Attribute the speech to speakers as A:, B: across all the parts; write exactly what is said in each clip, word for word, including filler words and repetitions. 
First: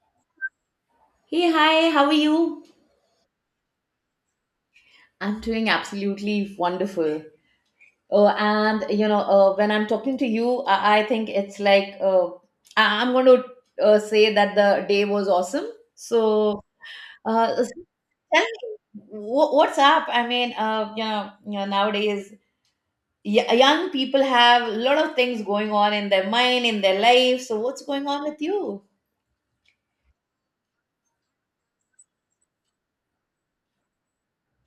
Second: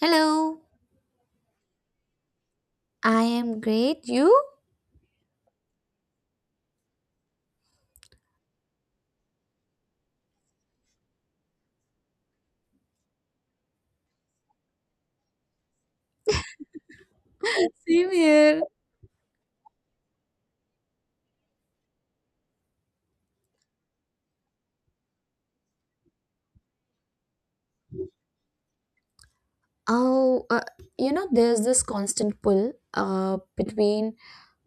A: Hello,
B: Hey, hi, how are you?
A: I am great. You?
B: I'm doing absolutely wonderful. Oh, and you know, uh, when I'm talking to you, I, I think it's like uh, I- I'm going to uh, say that the day was awesome. So, uh, s-
A: Same
B: Tell
A: here.
B: me, wh- what's up? I mean, uh, you know, you know, nowadays y- young people have a lot of things going on in their mind, in their life. So, what's going on with you?
A: Oh, uh, you know, there's this constant pull uh, between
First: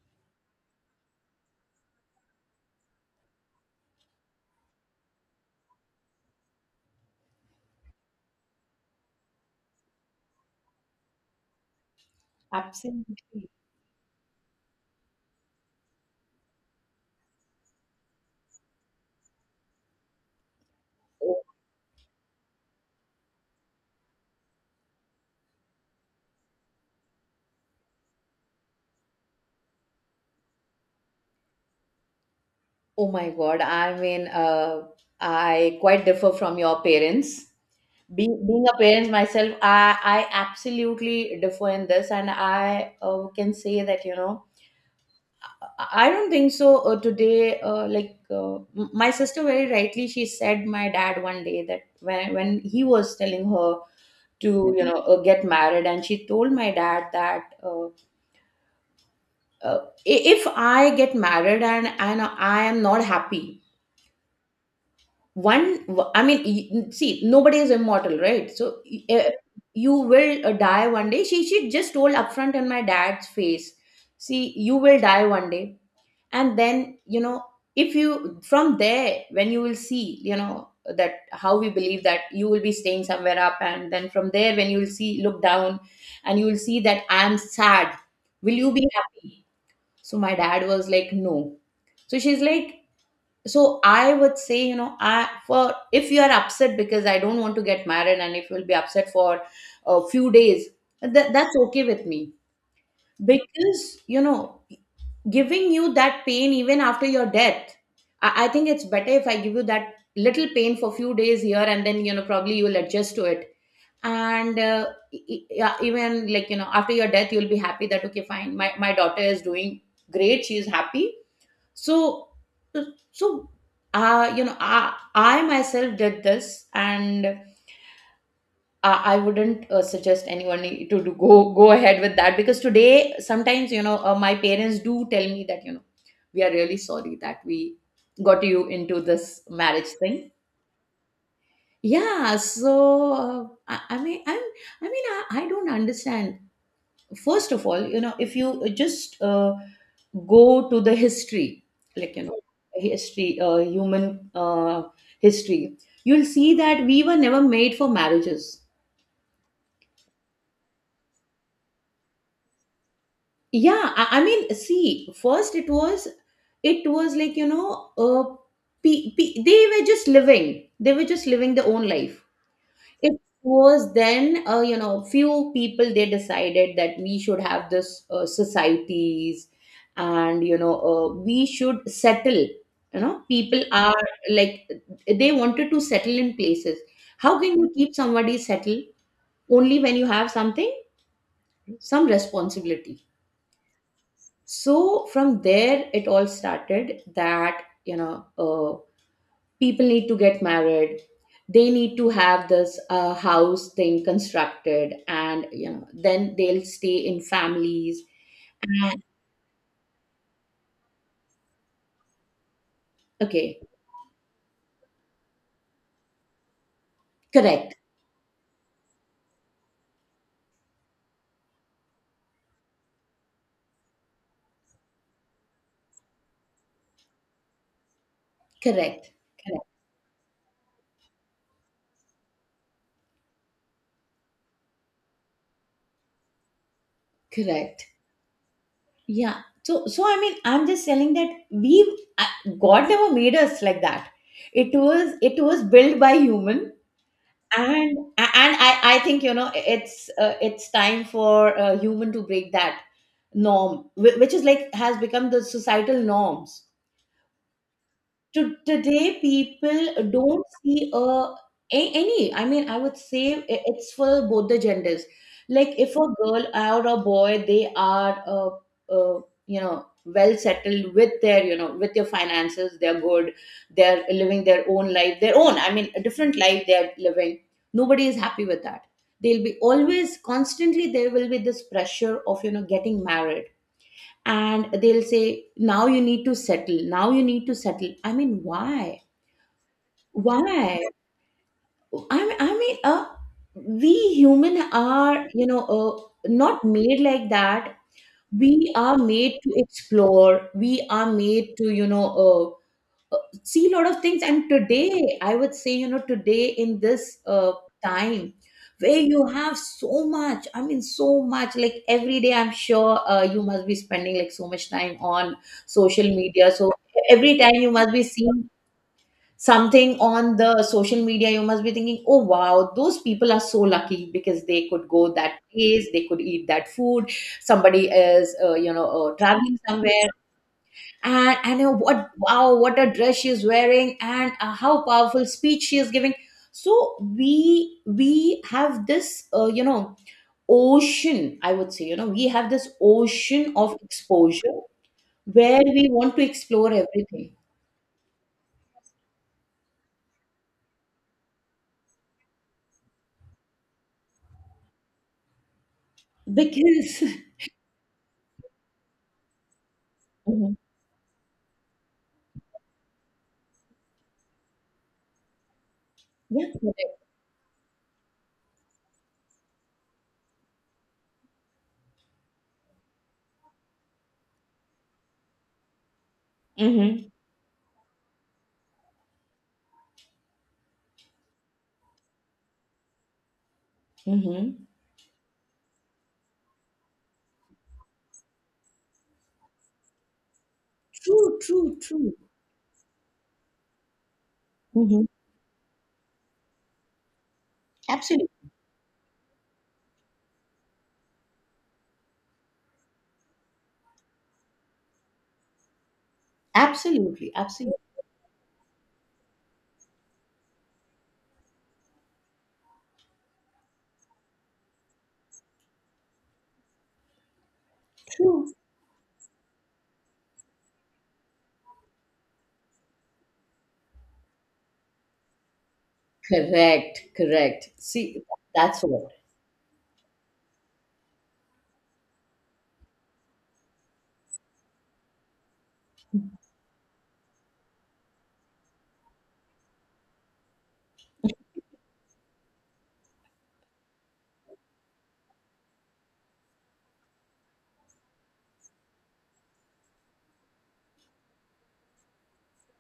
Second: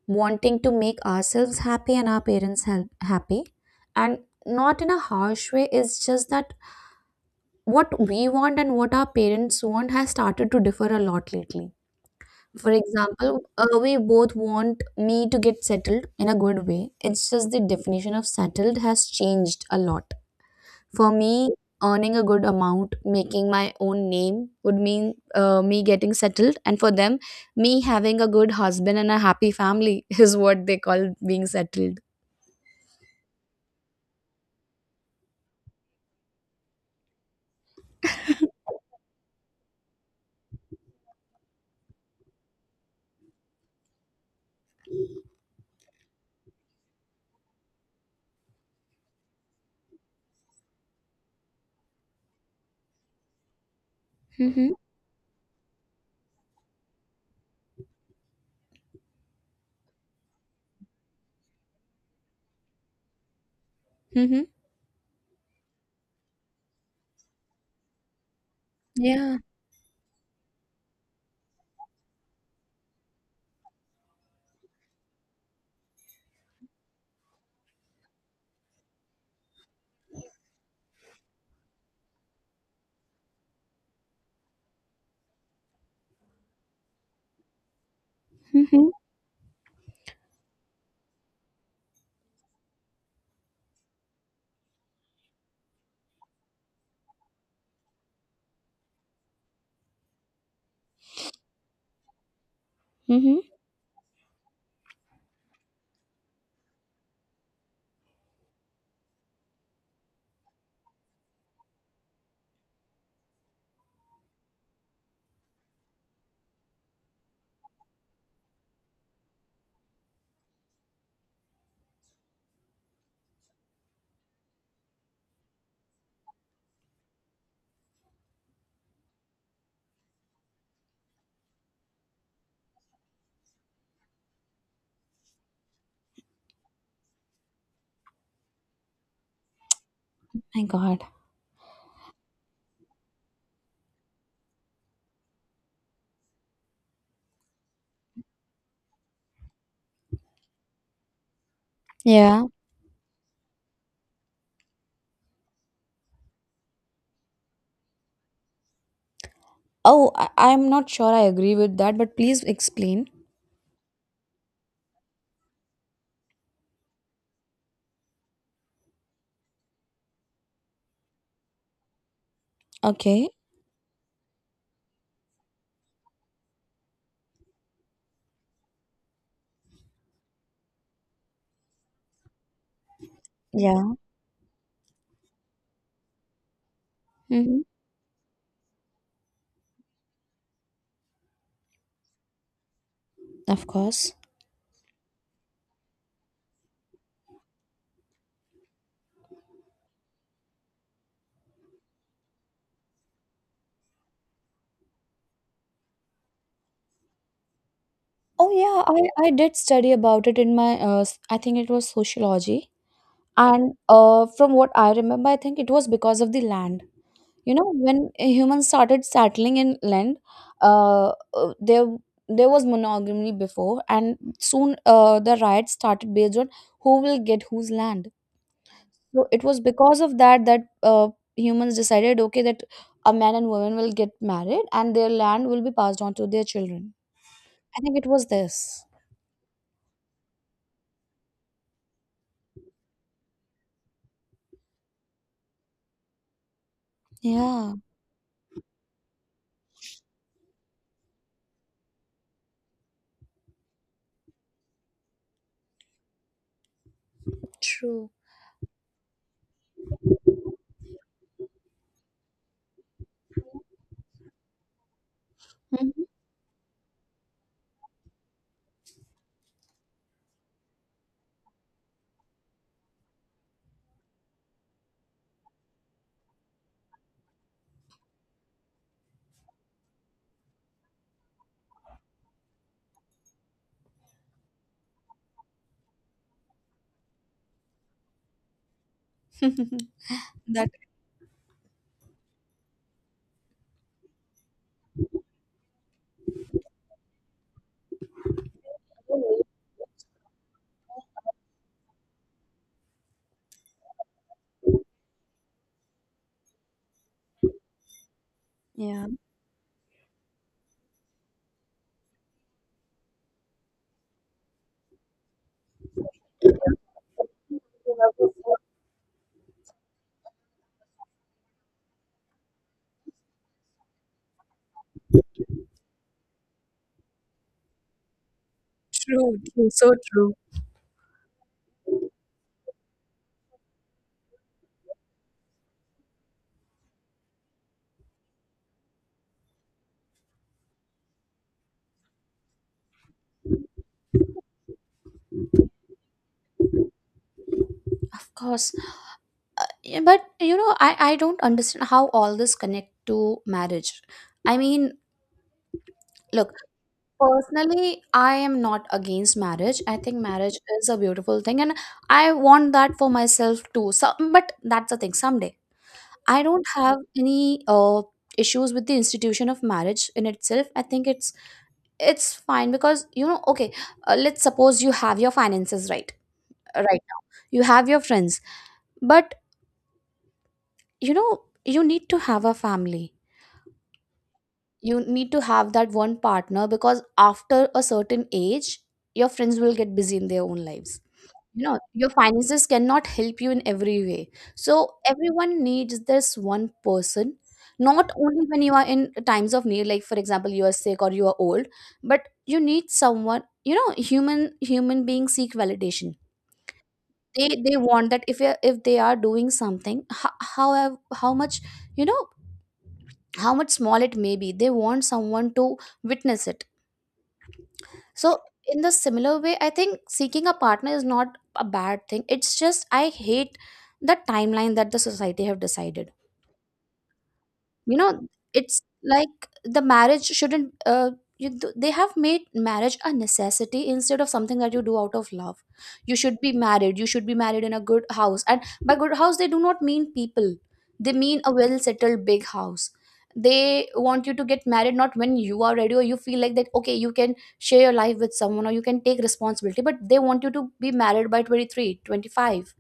A: wanting to make ourselves happy and our parents ha- happy. And not in a harsh way, it's just that what we want and what our parents want has started to differ a lot lately. For example,
B: Absolutely.
A: uh, we both want me to get settled in a good way. It's just the definition of settled has changed a lot. For me, earning a good amount, making my own name would mean uh, me getting settled. And for them, me having a good husband and a happy family is what they call being settled.
B: Oh my God. I mean, uh, I quite differ from your parents. Being, being a parent myself, I, I absolutely differ in this, and I uh, can say that, you know, I I don't think so uh, today. Uh, like, uh, m- my sister very rightly, she said my dad one day that when, when he was telling her
A: Mm-hmm.
B: to, you know, uh, get married, and she told my dad that uh, uh, i- if I get married and, and I am not happy,
A: Mm-hmm.
B: one, I mean y- see, nobody is immortal, right? So uh,
A: Yeah.
B: you will uh, die one day. She she just told upfront in my dad's face, see, you will die one day, and then, you know, if you from there when you will see, you know, that how we believe that you will be staying somewhere up, and then from there when you will see, look down, and you will see that I am sad, will you
A: Mm-hmm.
B: be happy? So my dad was like no. So she's like, so I would say, you know, I for if you are upset because I don't want to get married, and if you'll be upset for a few days, that, that's okay with me.
A: Mm-hmm.
B: Because, you know, giving you that pain even after your death, I, I think it's better if I give you that little pain for few days here, and then, you know, probably you'll adjust to it. And uh, e- e- yeah, even, like, you know, after your death, you'll be happy that okay fine, my, my daughter is doing great, she is happy. So uh, so uh, you know, I, I myself did this, and I, I wouldn't uh, suggest anyone to, to go go ahead with that, because today sometimes, you know, uh, my parents do tell me that, you know, we are really sorry that we got you into this marriage thing.
A: My God.
B: Yeah, so uh, I, I mean, I'm, I mean, I, I don't understand. First of all, you know, if you just uh, go to the history, like, you know,
A: Yeah.
B: history, uh, human uh, history, you'll see that we were never made for marriages.
A: Oh, I- I'm not sure I agree with that, but please explain.
B: Yeah, i, I mean, see, first it was, it was like, you know, uh, pe- pe- they were just living, they were just living their own life. It
A: Okay.
B: was then, uh, you know, few people they decided that we should have this uh, societies, and, you know, uh, we should settle. You know, people
A: Yeah.
B: are like, they wanted to settle in places. How can
A: Mm-hmm.
B: you keep somebody settled? Only when you have something, some responsibility.
A: Of course.
B: So from there it all started that, you know, uh, people need to get married, they need to have this uh, house thing constructed, and, you know, then they'll stay in families.
A: Oh, yeah.
B: And
A: I, I did study about it in my, uh, s- I think it was sociology.
B: okay,
A: And uh, from what I remember, I think it was because of the land. You know,
B: correct,
A: when humans started settling in land, uh, uh, there there was monogamy before, and soon uh, the riots started based on who will get whose land.
B: correct,
A: So it was
B: correct,
A: because of that that uh, humans decided, okay, that a man and woman will get married, and their land will be passed on to their children. I
B: correct.
A: think it was this.
B: Yeah. So, so I mean, I'm just telling that we've uh, God never made us like that. It was it was built by human,
A: Yeah,
B: and and I I think, you know, it's uh, it's time for a human to break that norm, whi- which is like has become the societal norms.
A: true.
B: To today people don't see a, a- any, I mean, I would say i- it's for both the genders. Like if
A: Mhm.
B: a girl or a boy they are uh, uh, you know, well settled with their, you know, with their finances, they're good, they're living their own life, their own, I mean, a different life they're living, nobody is happy with that. They'll be always, constantly, there will be this pressure of, you know, getting married, and they'll say now you need to settle, now you need to settle. I mean, why?
A: that.
B: Why? i mean, I mean uh, we human are, you know, uh, not made like that. We are made to explore, we are made to, you know, uh, uh, see a lot of things. And today I would say, you know, today in this uh, time where
A: Yeah.
B: you have so much, I mean, so much, like every day, I'm sure, uh, you must be spending like so much time on social media. So every time you must be seeing something on the social media, you must be thinking, oh wow, those people are so lucky, because they could go that place, they could eat that food, somebody is, uh, you know, uh,
A: True,
B: traveling
A: true, so
B: somewhere,
A: true.
B: and and uh, what, wow, what a dress she's wearing, and uh, how powerful speech she is giving. So we we have this, uh, you know, ocean, I would say, you know, we have this ocean of exposure where we want to explore everything.
A: Of course. Uh, yeah, but you know, I, I don't understand how all this connect to marriage. I mean, look,
B: Because
A: personally, I am not against marriage. I think
B: Mhm.
A: marriage is a beautiful thing and I want that for myself too. So, but that's the thing, someday. I
B: Yeah.
A: don't have any uh issues with the institution of marriage in itself. I think it's it's fine because you know, okay, uh, let's suppose you have your finances right right
B: Mm-hmm.
A: now. You have your friends, but you know, you need to have a family.
B: Mm-hmm.
A: You need to have that one partner because after a certain age, your friends will get busy in their own lives.
B: True,
A: You
B: true,
A: know, your
B: true.
A: finances cannot help you in every way. So,
B: Mm-hmm.
A: everyone needs this one person, not only
B: Absolutely,
A: when you are in times of need, like for example, you are sick or you are old, but you need someone, you know, human human beings seek validation.
B: absolutely,
A: they
B: absolutely.
A: they want that if you're- if they are doing something how how, how much, you know, how much small it may be, they want someone to witness it. So
B: True.
A: in the similar way, I think seeking a partner is not a bad thing. It's just I hate the timeline that the society have decided.
B: Correct, correct,
A: You
B: see,
A: know,
B: that's
A: it's
B: what.
A: like the marriage shouldn't uh, you, th- they have made marriage a necessity instead of something that you do out of love. You should be married, you should be married in a good house, and by good house they do not mean people, they mean a well settled big house. They want you to get married not when you are ready or you feel like that okay you can share your life with someone or you can take responsibility, but they want you to be married by twenty three, twenty five.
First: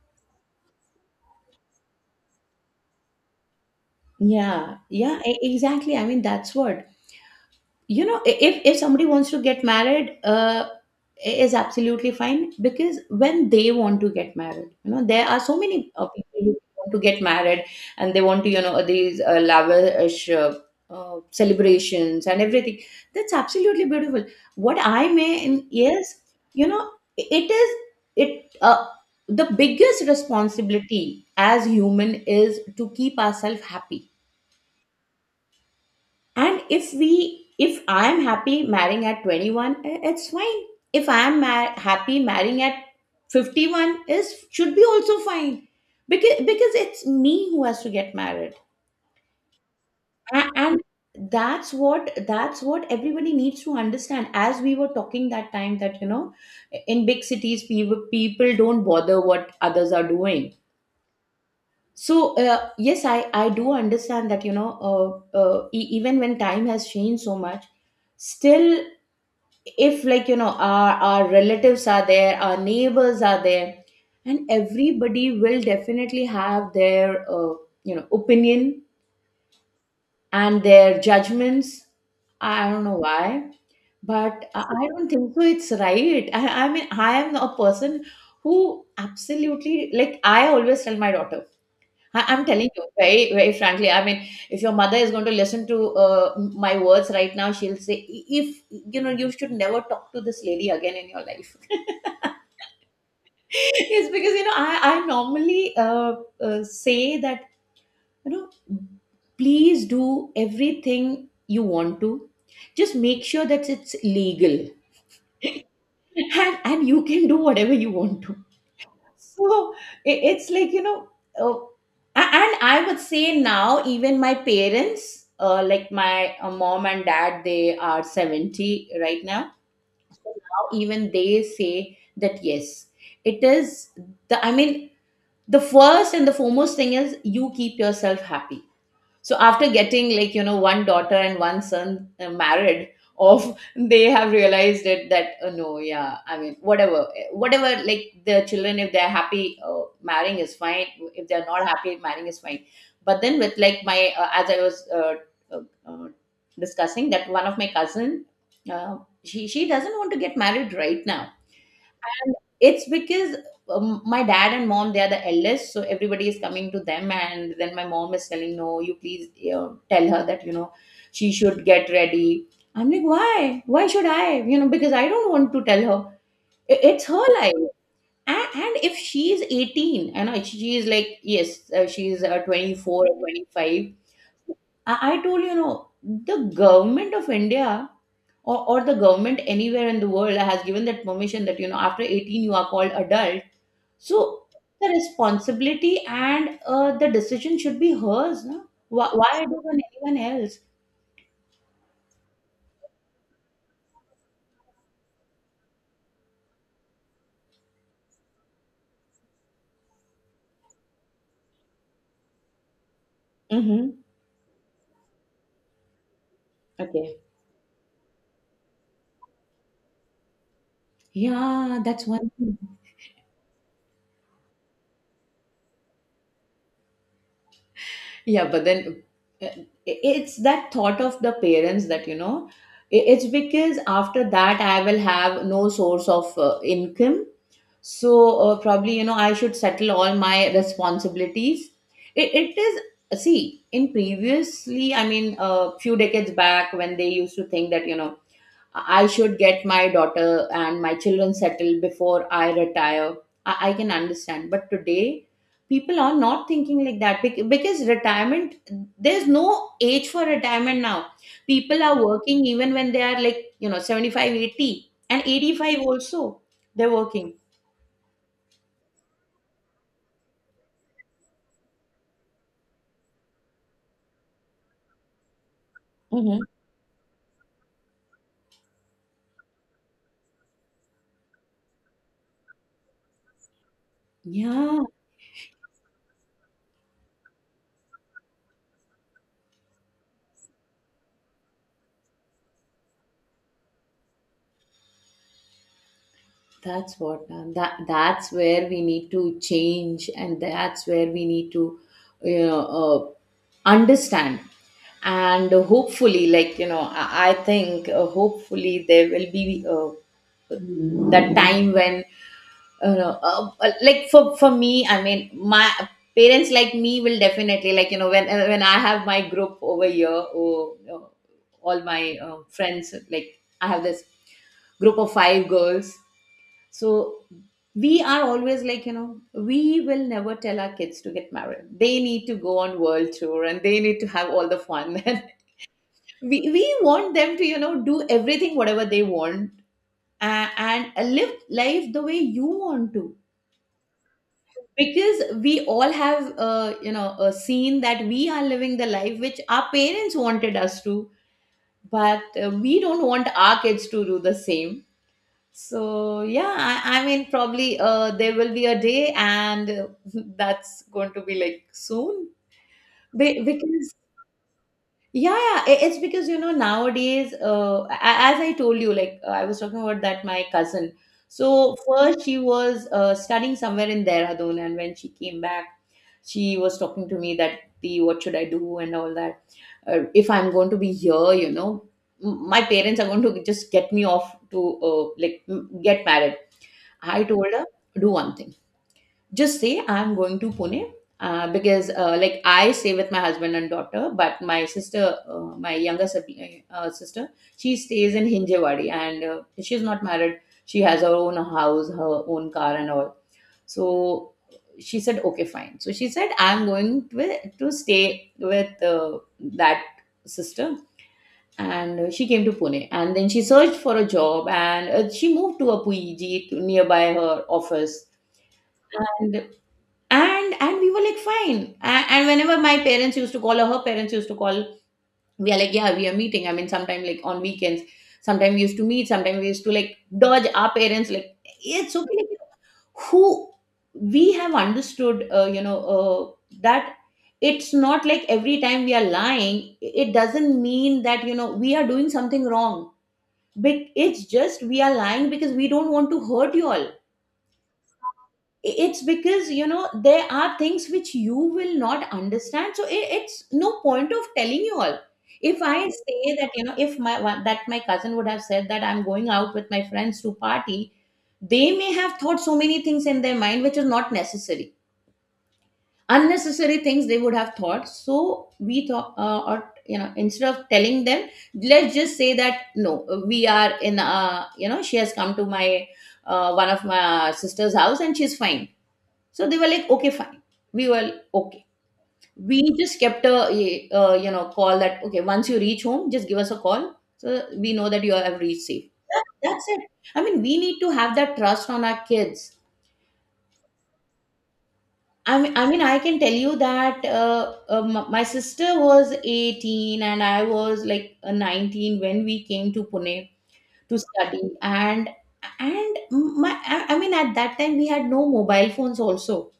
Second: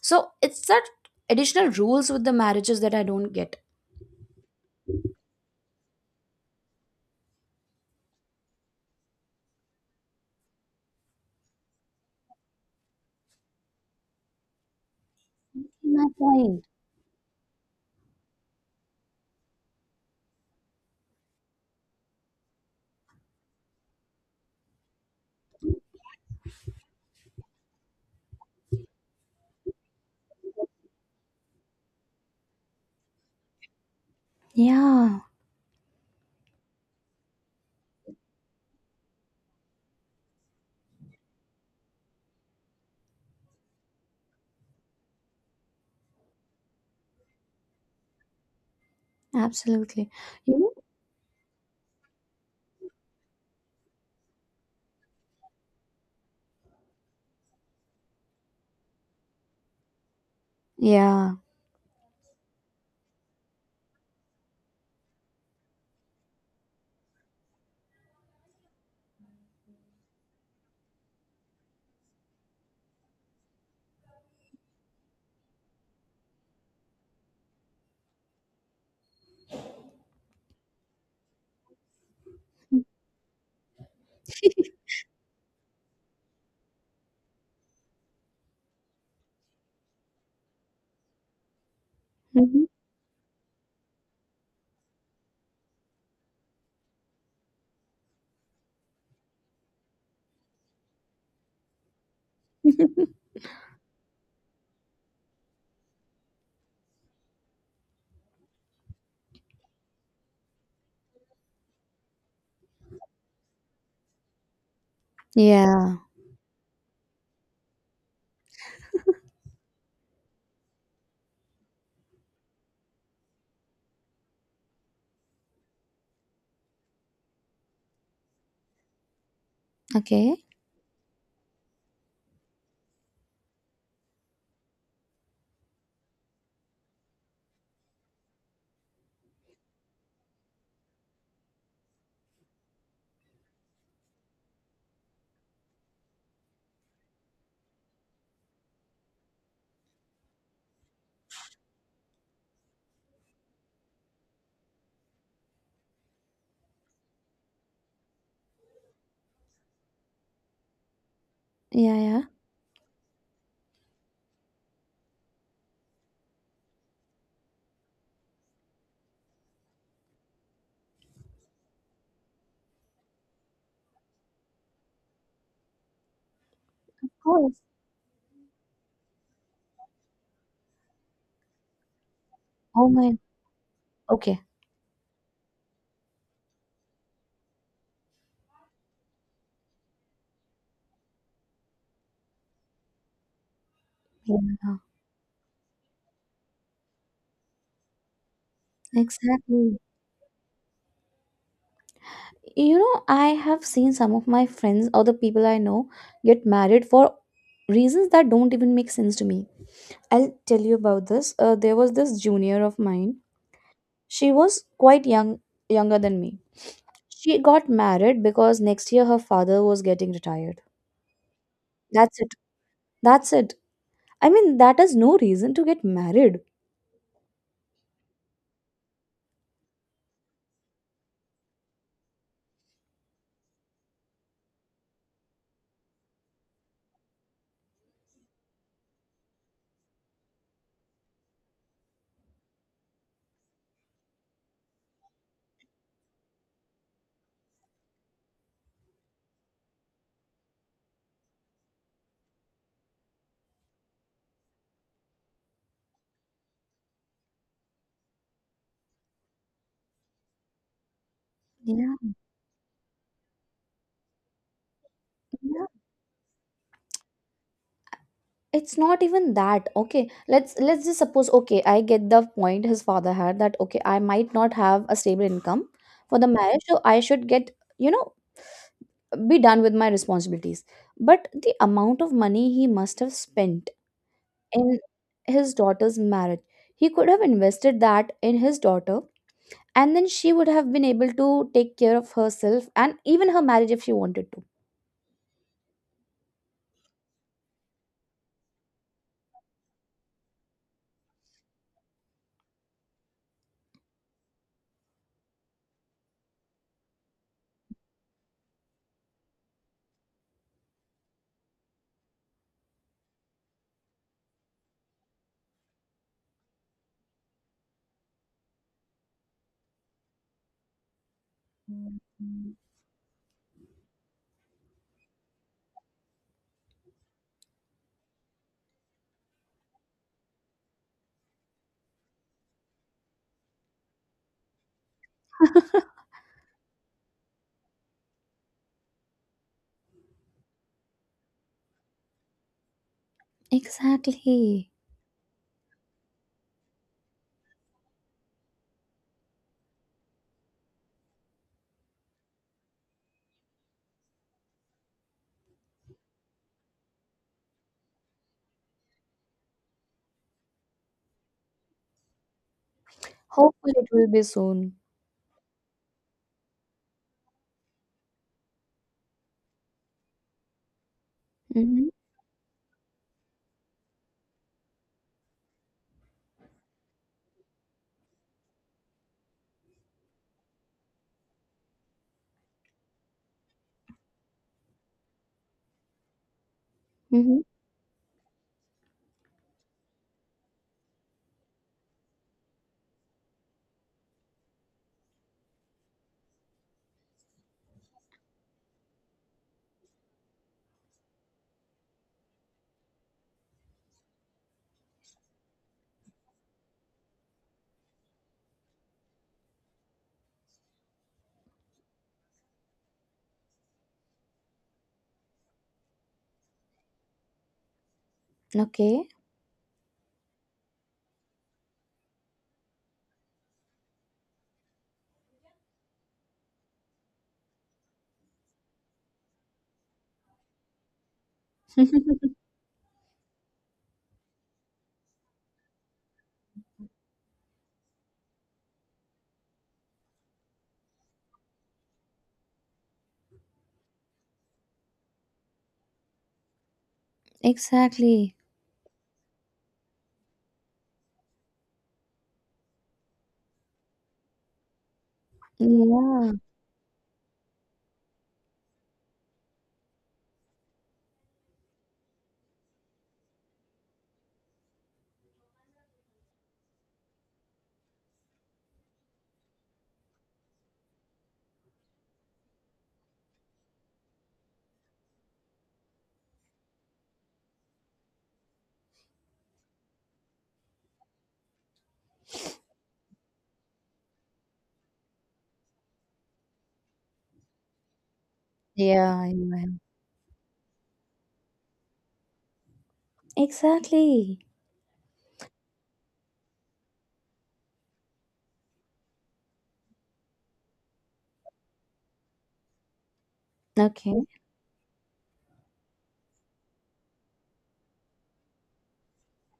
A: So it's that additional rules with the marriages that I don't get.
B: Yeah, yeah, e- exactly. I mean, that's what, you know. i- If if somebody wants to get married, uh, i- is absolutely fine, because when they want to get married, you know, there are so many
A: My
B: uh, people who
A: point.
B: want to get married, and they want to, you know, these uh, lavish uh, uh, celebrations and everything. That's absolutely beautiful. What I mean is, you know, I- it is it uh, the biggest responsibility as human is to keep ourselves happy.
A: Yeah,
B: And if we, if I am happy marrying at twenty-one, i- it's fine. If I am ma- happy marrying at fifty-one, is should be also fine, because because it's me who has to get married.
A: absolutely.
B: A-
A: You know?
B: and that's what that's what everybody needs to understand. As we were talking that time that, you know, in big cities, people people don't bother what others are doing.
A: Yeah.
B: So uh, yes, i I do understand that, you know, uh, uh, e- even when time has changed so much, still if, like, you know, our, our relatives are there, our neighbors are there, and everybody will definitely have their uh, you know, opinion and their judgments. I don't know why, but i I don't think so it's right. I, I mean, I am a person who absolutely, like, I always tell my daughter, I- I'm
A: Mhm.
B: telling you very, very frankly. I mean, if your mother is going to listen to uh, m- my words right now, she'll say, "I- If you know, you should never talk to this lady again in your life." It's because, you know, I I normally uh, uh, say that, you know, please do everything you want to. Just make sure that it's legal,
A: Yeah.
B: and and you can do whatever you want to. So i- it's like, you know, uh, a- and I would say now, even my parents, uh, like my uh, mom and dad, they are seventy right now. So
A: Okay.
B: now, even they say that yes, it is the, I mean, the first and the foremost thing is you keep yourself happy. So after getting, like, you know, one daughter and one son uh, married off, they have realized it that uh, no, yeah, I mean, whatever, eh, whatever, like the children, if they're happy, uh, marrying is fine. If they're not happy, marrying is fine. But then with like my uh, as I was uh, uh, uh, discussing, that one of my cousin, uh, she she doesn't want to get married right now.
A: Yeah, yeah.
B: And it's because, um, my dad and mom, they are the eldest, so everybody is coming to them, and then my mom is telling, "No, you please, you know, tell her that, you know, she should get ready." I'm like, "Why? Why should I? You know, because I don't want to tell her. I- It's her
A: Oh, yes.
B: life." And, and if she's eighteen, I know. She's like, yes, uh, she's uh,
A: Oh
B: twenty-four
A: my.
B: or twenty-five.
A: Okay.
B: I, I told, you know, the government of India, or, or the government anywhere in the world, has given that permission that, you know, after eighteen you are called adult. So
A: Yeah.
B: the responsibility and uh, the decision should be hers. No? Why, why do
A: Exactly.
B: on anyone else?
A: You know, I have seen some of my friends or the people I know get married for reasons that don't even make sense to me. I'll tell you about this. Uh, there was this junior of mine.
B: Mm-hmm.
A: She was quite young, younger than me.
B: Okay.
A: She got married because next year her father was getting retired.
B: Yeah, that's
A: That's
B: one
A: it.
B: thing.
A: That's it. I mean, that is no reason to get married.
B: Yeah, but then uh, it's that thought of the parents that, you know, i- it's because after that I will have no source of uh, income. So uh, probably, you know, I should settle all my responsibilities. It, it is, see, in previously, I mean, a few decades back when they used to think that, you know, I should get my daughter and my children settled before I retire. I, I can understand. But today, people are not thinking like that bec- because retirement, there's no age for retirement now. People are
A: Yeah,
B: working even when they are like, you know, seventy five, eighty, and
A: yeah.
B: eighty five also, they're working.
A: It's not even that. Okay. Let's let's just suppose, okay, I get the point his father had that okay, I might not have a stable income for the
B: Hmm.
A: marriage, so I should get, you know, be done with my responsibilities. But the amount of money he must have spent
B: Yeah.
A: in his daughter's marriage, he could have invested that in his daughter, and then she would have been able to take care of herself and even her marriage if she wanted to.
B: That's what, ma'am. That that's where we need to change, and that's where we need to, you know, uh, understand. And hopefully, like you know, I, I think uh, hopefully there will be uh, that time when you know, uh, uh, like for for me, I mean, my parents like me will definitely like you know when uh, when I have my group over here, oh, uh, all my uh, friends like I have this group of five girls so we are always like, you know, we will never tell our kids to get married. They need to go on world tour and they need to have all the fun. And we, we want them to, you know, do everything, whatever they want uh, and live life the way you want to.
A: Exactly.
B: Because we all have, uh, you know, uh, seen that we are living the life which our parents wanted us to, but uh, we don't want our kids to do the same. So yeah, I, I mean probably uh, there will be a day and uh, that's going to be like soon. Be-
A: Hopefully, it
B: because
A: will be soon.
B: yeah, yeah, i- it's because you know nowadays, uh, a- as I told you, like uh, I was talking about that my cousin. So
A: Mm-hmm.
B: first she was uh, studying somewhere in Dehradun, and when she came back, she was talking to me that the what should I do and all that. Uh, if I'm going to be here, you know, m- my parents are going to just get me off to uh, like m- get married. I
A: Mm-hmm.
B: told her, do one thing. Just say I'm going to Pune uh, because, uh, like, I stay with my husband and daughter, but my sister, uh, my younger sib- uh, sister, she stays in Hinjewadi and uh, she's not married. She has her own house, her own car, and all. So she said, okay, fine. So she said, I'm going to, to stay with uh, that sister, and she came to Pune. And then she searched for a job, and uh, she moved to a Puiji to nearby her office,
A: Okay.
B: and and and we were like fine and, and whenever my parents used to call or her parents used to call we are like, yeah, we are meeting, I mean, sometime like on weekends. Sometime we used to meet, sometime we used to like dodge our parents, like it's okay, like, who, we have understood uh, you know uh, that it's not like every time we are lying, it doesn't mean that you know we are doing something wrong. But it's just we are lying because we don't want to hurt you all.
A: Exactly.
B: It's because you know there are things which you will not understand, so it, it's no point of telling you all. If I
A: Yeah.
B: say that you know if my one- that my cousin would have said that I'm going out with my friends to party, they may have thought so many things in their mind which is not necessary. Unnecessary things they would have thought. So we thought, uh, or you know instead of telling them, let's just say that no, we are in, uh you know she has come to my uh, one of my sister's house and she's fine. So they were like, okay, fine. We were okay. We just kept a, uh, you know, call that, okay, once you reach home, just give us a call. So we know that you have reached safe.
A: Yeah,
B: That- that's
A: yeah.
B: it. I mean, we need to have that trust on our kids.
A: Exactly.
B: I mean, I mean, I can tell you that uh, uh, m- my sister was eighteen and I was like uh, nineteen when we came to Pune to
A: Okay.
B: study. And and my, I I mean, at that time we had no mobile phones also.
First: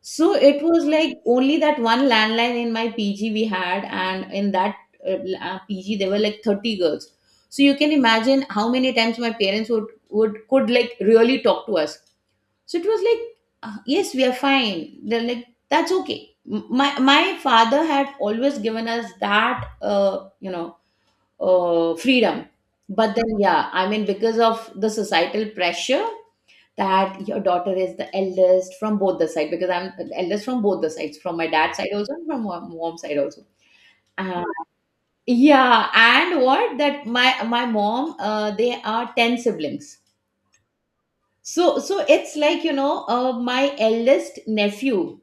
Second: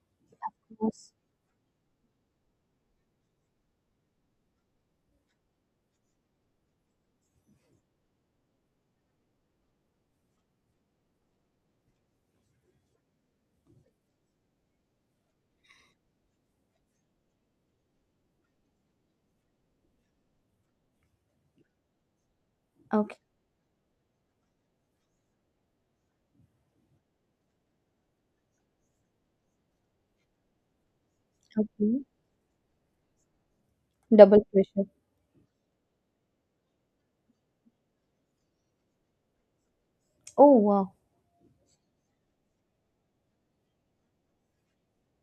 B: So it was
A: Yes.
B: like only that one landline in my P G we had, and in that uh, l- uh, P G there were like thirty girls. So you can imagine how many times my parents would would could like really talk to us. So it was like, uh, yes, we are fine. They're like, that's okay. M- My my father had always given us that uh, you know uh, freedom, but
A: Okay.
B: then yeah, I mean, because of the societal pressure that your daughter is the eldest from both the side, because I'm the eldest from both the sides, from my dad's side
A: Okay.
B: also and from my mom's side also.
A: Double
B: Uh,
A: pressure.
B: yeah, and what that my my mom, uh, they are ten siblings.
A: Oh wow.
B: So so it's like you know, uh, my eldest nephew,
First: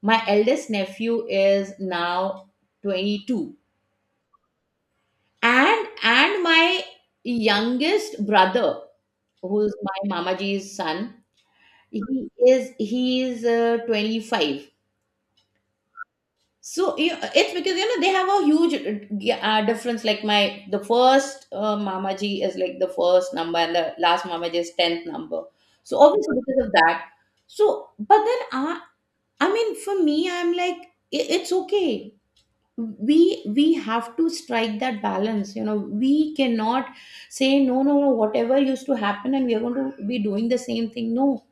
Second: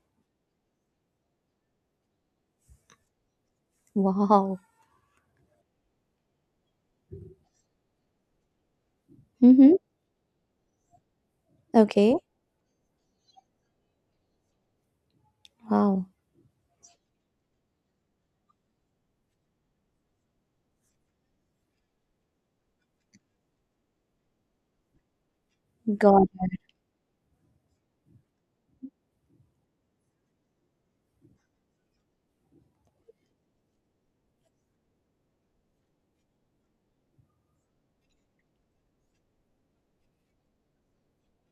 B: my eldest nephew is now twenty two,
A: Wow.
B: and and my youngest brother,
A: Mm-hmm.
B: who's my mamaji's son, he
A: Okay.
B: is he is uh, twenty five.
A: Wow.
B: So you, it's because you know they have a huge uh, uh, difference. Like my the first uh, Mamaji is like the first number, and the last Mamaji is tenth number. So
A: God.
B: obviously because of that. So but then I I mean, for me, I'm like i- it's okay. We we have to strike that balance. You know, we cannot say, no, no, no, whatever used to happen and we are going to be doing the same thing. No.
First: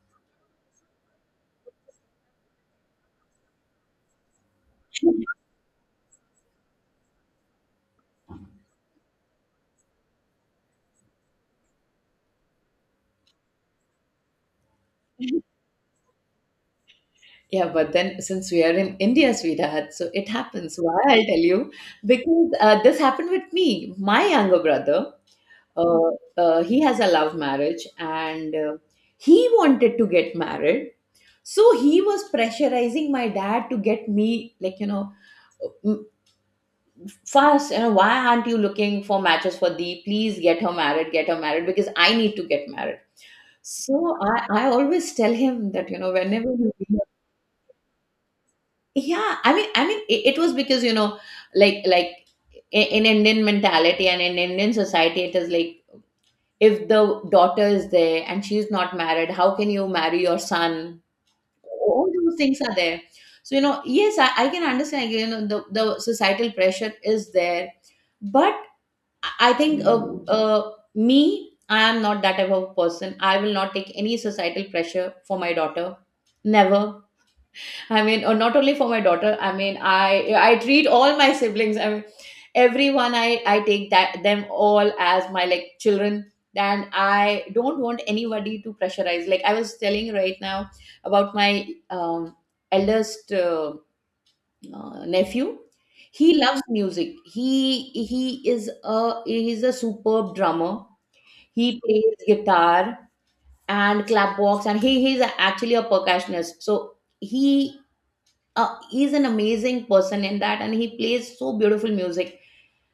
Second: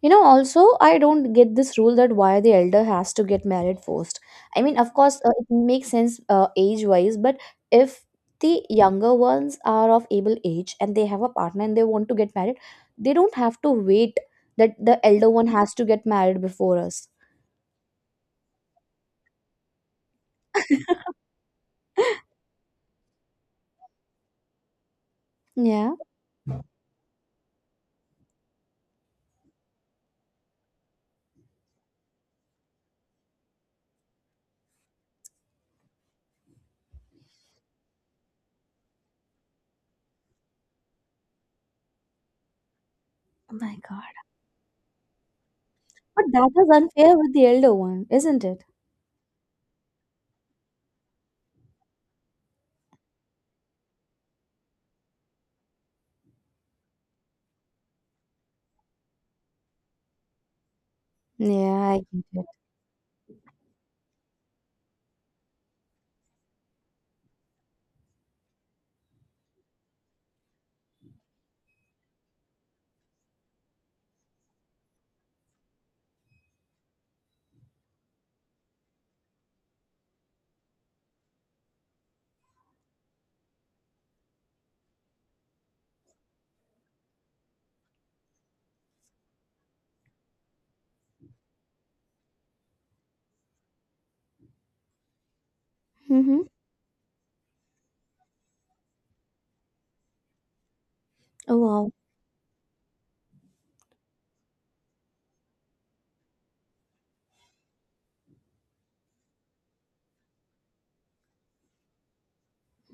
A: You know, also, I don't get this rule that why the elder has to get married first. I mean, of course, uh, it makes sense uh, age wise, but if the younger ones are of able age and they have a partner and they want to get married, they don't have to wait that the elder one has to get married before us.
B: Yeah, but then, since we are in India, sweetheart, so it happens. Why, I'll tell you, because uh, this happened with me. My younger brother,
A: Yeah.
B: uh, uh, he has a love marriage, and uh, he wanted to get married. So he was pressurizing my dad to get me, like you know, m- fast. You know, why aren't you looking for matches for thee? Please get her married, get her married, because I need to get married.
A: Oh my god.
B: So I, I always tell him that you know
A: But
B: whenever
A: that is
B: he
A: unfair with the elder one, isn't it?
B: yeah, i mean i mean it, it was because you know like like i- in indian mentality and in indian society, it is like if the daughter is there and she's not married, how can you marry your son?
A: Yeah, I
B: All
A: get
B: those
A: it.
B: things are there. So you know yes, i, I can understand, you know the, the societal pressure is there, but i I think uh, uh, me I am not that type of person. I will not take any societal pressure for my daughter, never. I mean, or not only for my daughter. I mean, I I treat all my siblings. I mean, everyone. I I take that them all as my like children, and I don't want anybody to pressurize. Like I was telling right now about my um, eldest uh, uh, nephew. He
A: Mm-hmm.
B: loves music. He he is a he is a superb drummer.
A: Oh
B: He
A: wow.
B: plays guitar and clapbox, and he he's actually a percussionist. So he uh, he's an amazing person in that, and he plays so beautiful music,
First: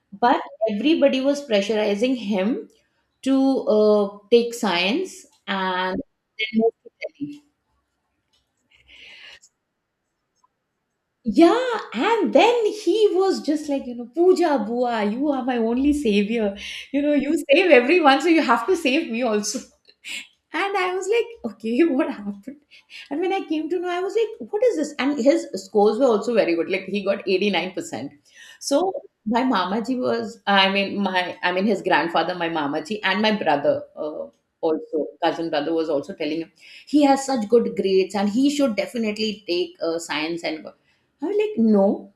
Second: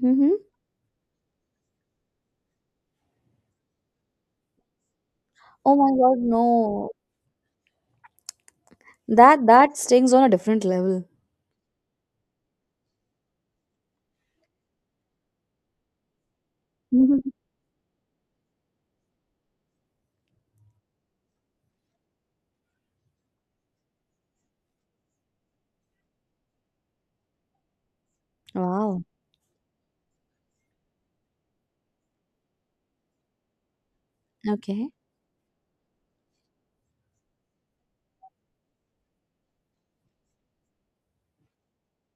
A: Mm-hmm.
B: but everybody was pressurizing him to uh, take science
A: Oh my
B: and
A: god,
B: then move to
A: no.
B: Delhi.
A: That that stings on a different level.
B: Yeah, and then he was just like, you know, Pooja Bua, you are my only savior. You know, you save everyone, so you have to save me also. And I was like, okay, what happened? And when I came to know, I was like, what is this? And his scores were also very good. Like, he got eighty nine percent. So
A: Wow,
B: my mamaji was, I mean, my, I mean, his grandfather, my mamaji, and my brother, uh,
A: okay.
B: also, cousin brother, was also telling him he has such good grades and he should definitely take uh, science and go. I was like, no,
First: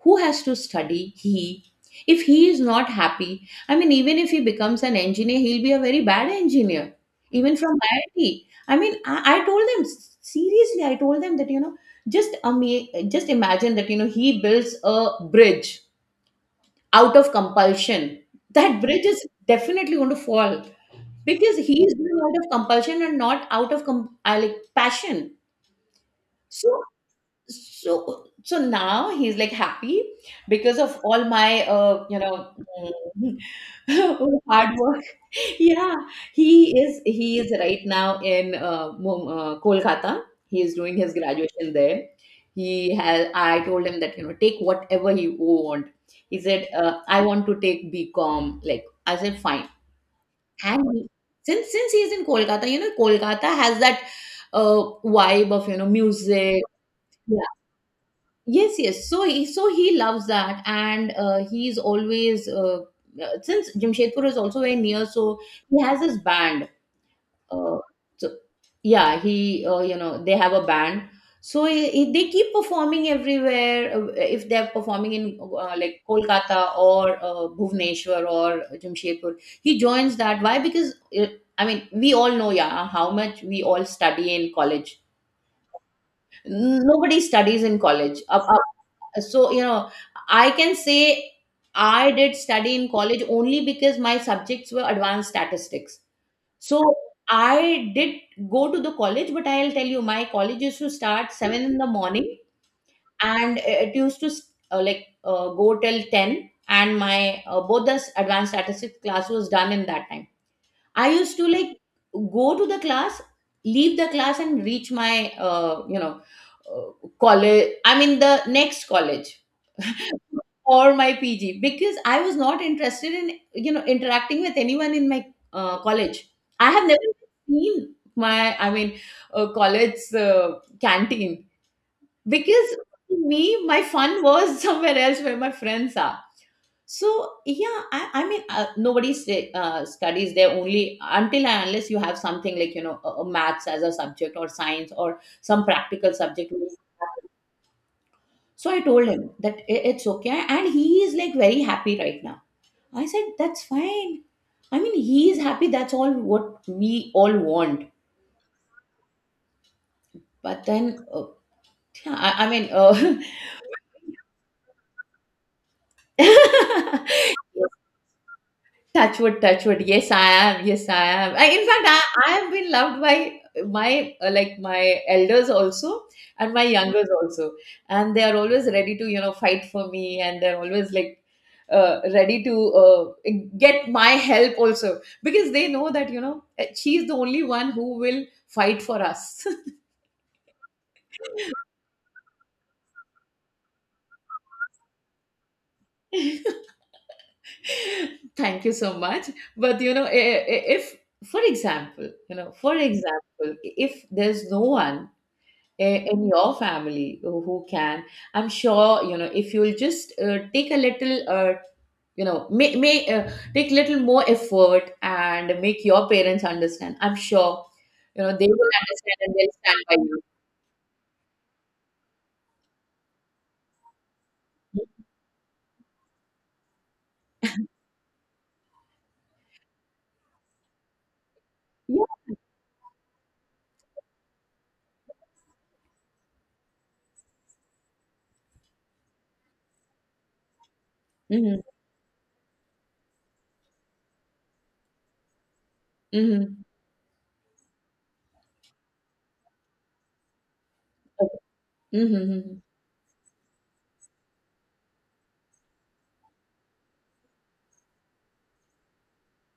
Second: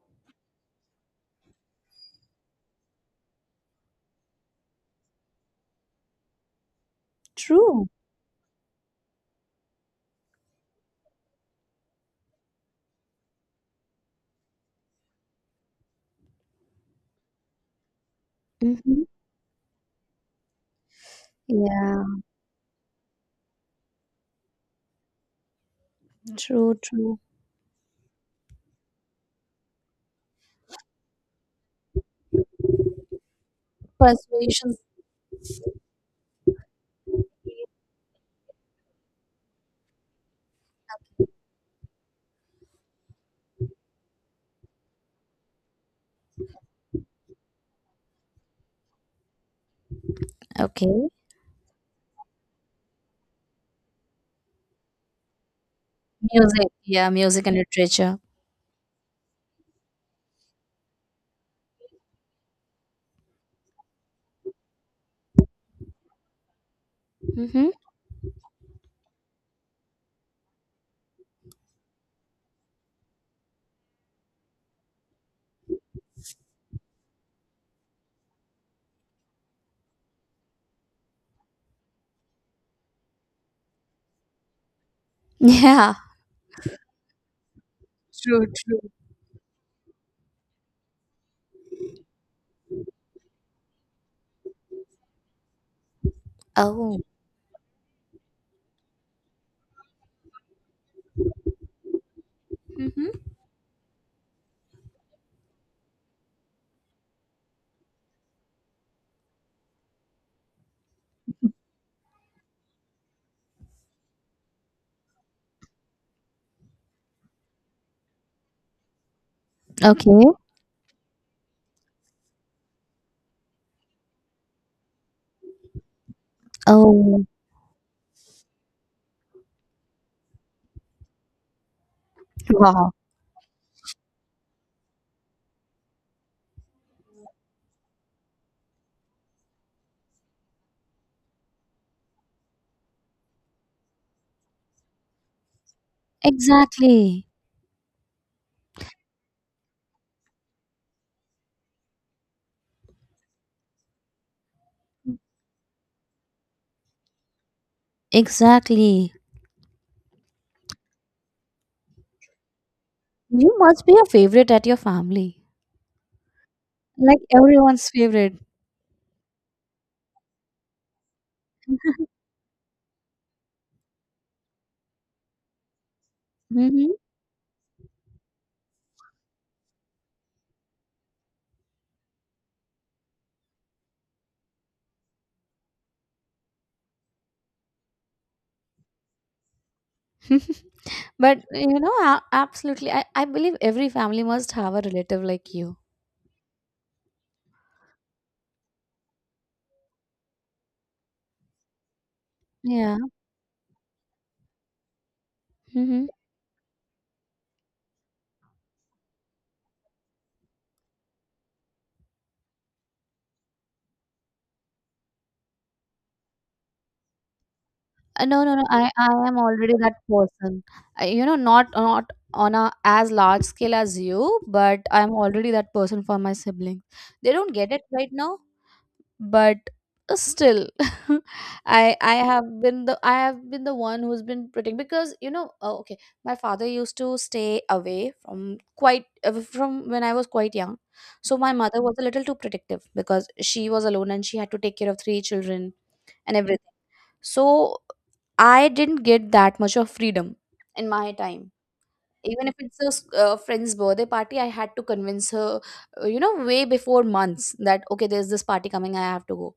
B: who has to study? He If he is not happy, I mean, even if he becomes an engineer, he'll be a very bad engineer, even from
A: True.
B: iit I T. I mean i, I told them seriously, I told them that you know, just ama- just imagine that you know he builds a bridge out of compulsion. That
A: Hmm.
B: bridge is definitely going to fall because he is
A: Yeah,
B: doing out of compulsion and not out of com- uh, like passion. so
A: true, true.
B: so so now he's like happy because of all my uh, you know, mm, hard
A: Persuasion.
B: work. Yeah, he is he is right now in uh, Mum- uh, kolkata. He is doing his graduation there. He has, I told him that you know, take whatever you want. He said, uh, I want to take bcom, like I said fine. and he-
A: Okay.
B: since since he is in kolkata, you know kolkata has that uh, vibe of you know music.
A: Music. Yeah, music
B: Yeah,
A: and literature.
B: yes yes so he, so he loves that, and uh, he's always uh, uh, since jamshedpur is also very near, so he has his band.
A: Mm-hmm.
B: uh, so yeah, he, uh, you know, they have a band. So he, he- they keep performing everywhere. Uh, if they're performing in uh, like kolkata or uh, bhubaneswar or jamshedpur, he joins that. Why? Because uh, I mean we all know, yeah, how much we all study in college.
A: Yeah.
B: Nobody studies in college.
A: True, true.
B: So you know, I can say I did study in college only because my subjects were advanced statistics. So
A: Oh.
B: I did go to the college, but I'll tell you, my college used to start seven in the morning,
A: Mm-hmm.
B: and it used to uh, like uh, go till ten, and my uh, both the advanced statistics class was done in that time. I used to like go to the class, leave the class, and reach my uh, you know uh, college, I mean the next college,
A: Okay.
B: or my P G, because I was not interested in you know interacting with anyone in my uh, college. I have never
A: Oh,
B: seen my, I mean, uh, college uh, canteen, because
A: wow.
B: to me my fun was somewhere else, where my friends are. So yeah, I, I mean, uh, nobody sta- uh, studies there, only until and unless you have something like you know a, a maths as a subject or science or some practical subject.
A: Exactly.
B: So I told him that i- it's okay. And he is like very happy right now. I said, that's fine. I mean, he is happy. That's all what we all want.
A: Exactly.
B: But then, uh, yeah, I, I mean,
A: You must be a favorite at your family.
B: uh,
A: Like everyone's favorite.
B: touchwood, touchwood. Yes, I am. Yes, I am. I, in fact, I, I have been loved by my uh, like my elders also, and my
A: Mm-hmm.
B: youngers also, and they are always ready to you know fight for me, and they're always like uh, ready to uh, get my help also, because they know that you know, she's the only one who will fight for us.
A: But you know, a- absolutely. I, I believe every family must have a relative like you.
B: Thank you so much. But you know, i- i- if, for example, you know, for
A: Yeah.
B: example, if there's no one i-
A: Mm-hmm.
B: in your family who who can, I'm sure you know if you'll just uh, take a little uh, you know may, may uh, take little more effort and make your parents understand, I'm sure you
A: Uh,
B: know
A: no,
B: they
A: no, no.
B: will
A: I,
B: understand
A: I
B: and
A: am
B: they'll
A: already
B: stand
A: that
B: by you.
A: person. I, you know, not not on a as large scale as you, but I'm already that person for my siblings. They don't get it right now, but uh, still, I I
B: Yeah.
A: have been the I have been the one who's been pretending because you know. Oh, okay, my father used to stay away from quite uh, from when I was quite young, so my
B: Mm-hmm.
A: mother was a little too protective because she was alone and she had to take care of three children and
B: Mm-hmm.
A: everything. So I didn't get that much of freedom in my
B: Okay.
A: time.
B: Mm-hmm.
A: Even if
B: Mm-hmm.
A: it's a s- uh, friend's birthday party, I had to convince her, uh, you know, way before months that okay, there's this party coming, I have to go.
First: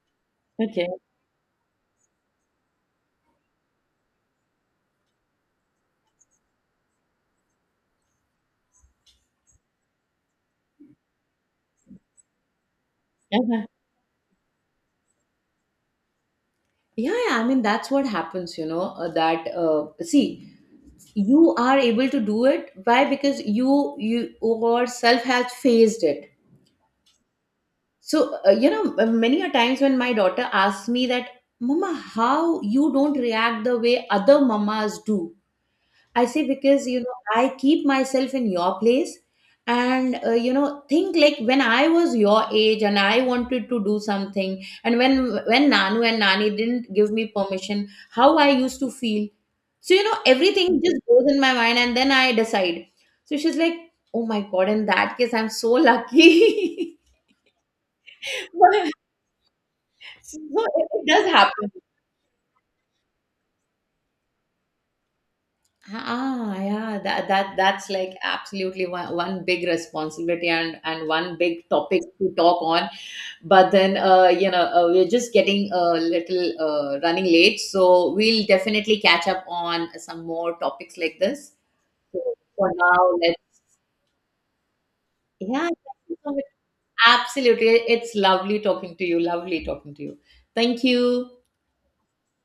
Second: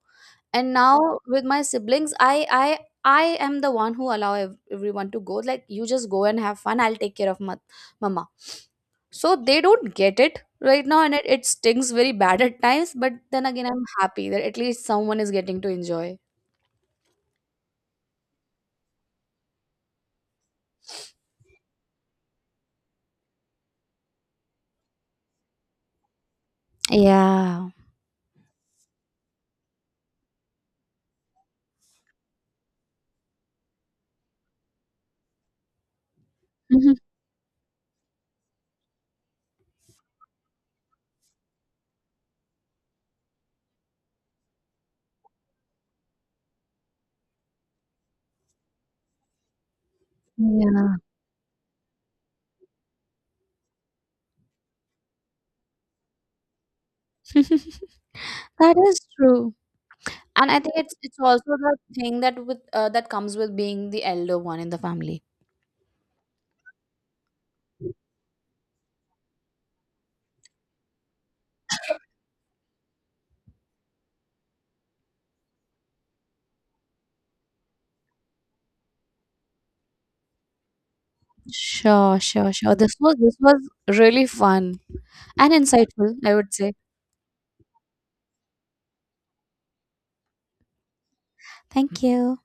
A: And
B: Okay.
A: now with my siblings, I I I am the one who allow ev- everyone to go. Like you just go and have fun. I'll take care of ma- mama. So they don't get it right now, and it, it stings very bad at times. But then
B: Uh-huh.
A: again, I'm happy that at least someone is getting to enjoy.
B: Yeah, yeah, I mean that's what happens, you know, uh, that uh, see, you are able to do it, why? Because you you yourself has faced it.
A: Yeah.
B: So, uh, you know, uh, many a times when my daughter asks me that, mama, how you don't react the way other mamas do? I say, because, you know, I keep myself in your place and, uh, you know, think like when I was your age and I wanted to do something, and when, when Nanu and Nani didn't give me permission, how I used to feel. So, you know, everything
A: Yeah.
B: just goes in my mind and then I decide. So she's like, oh my God, in that case, I'm so lucky.
A: That
B: But
A: is true.
B: so
A: And I think
B: it
A: it's
B: it
A: it's
B: does
A: also
B: happen.
A: the thing that with uh, that comes with being the elder one in the family.
B: Ah, yeah, that that that's like absolutely one, one big responsibility, and and one big topic to talk on. But then, uh, you know, uh, we're just getting a little uh, running late, so we'll definitely catch up on some more topics like this. So
A: Sure, sure,
B: for
A: sure. This
B: now,
A: was this
B: let's,
A: was really fun and
B: yeah, thank you
A: insightful,
B: so
A: I
B: much.
A: would say.
B: Absolutely. It's lovely talking to you. Lovely talking to you. Thank you.
A: Thank you.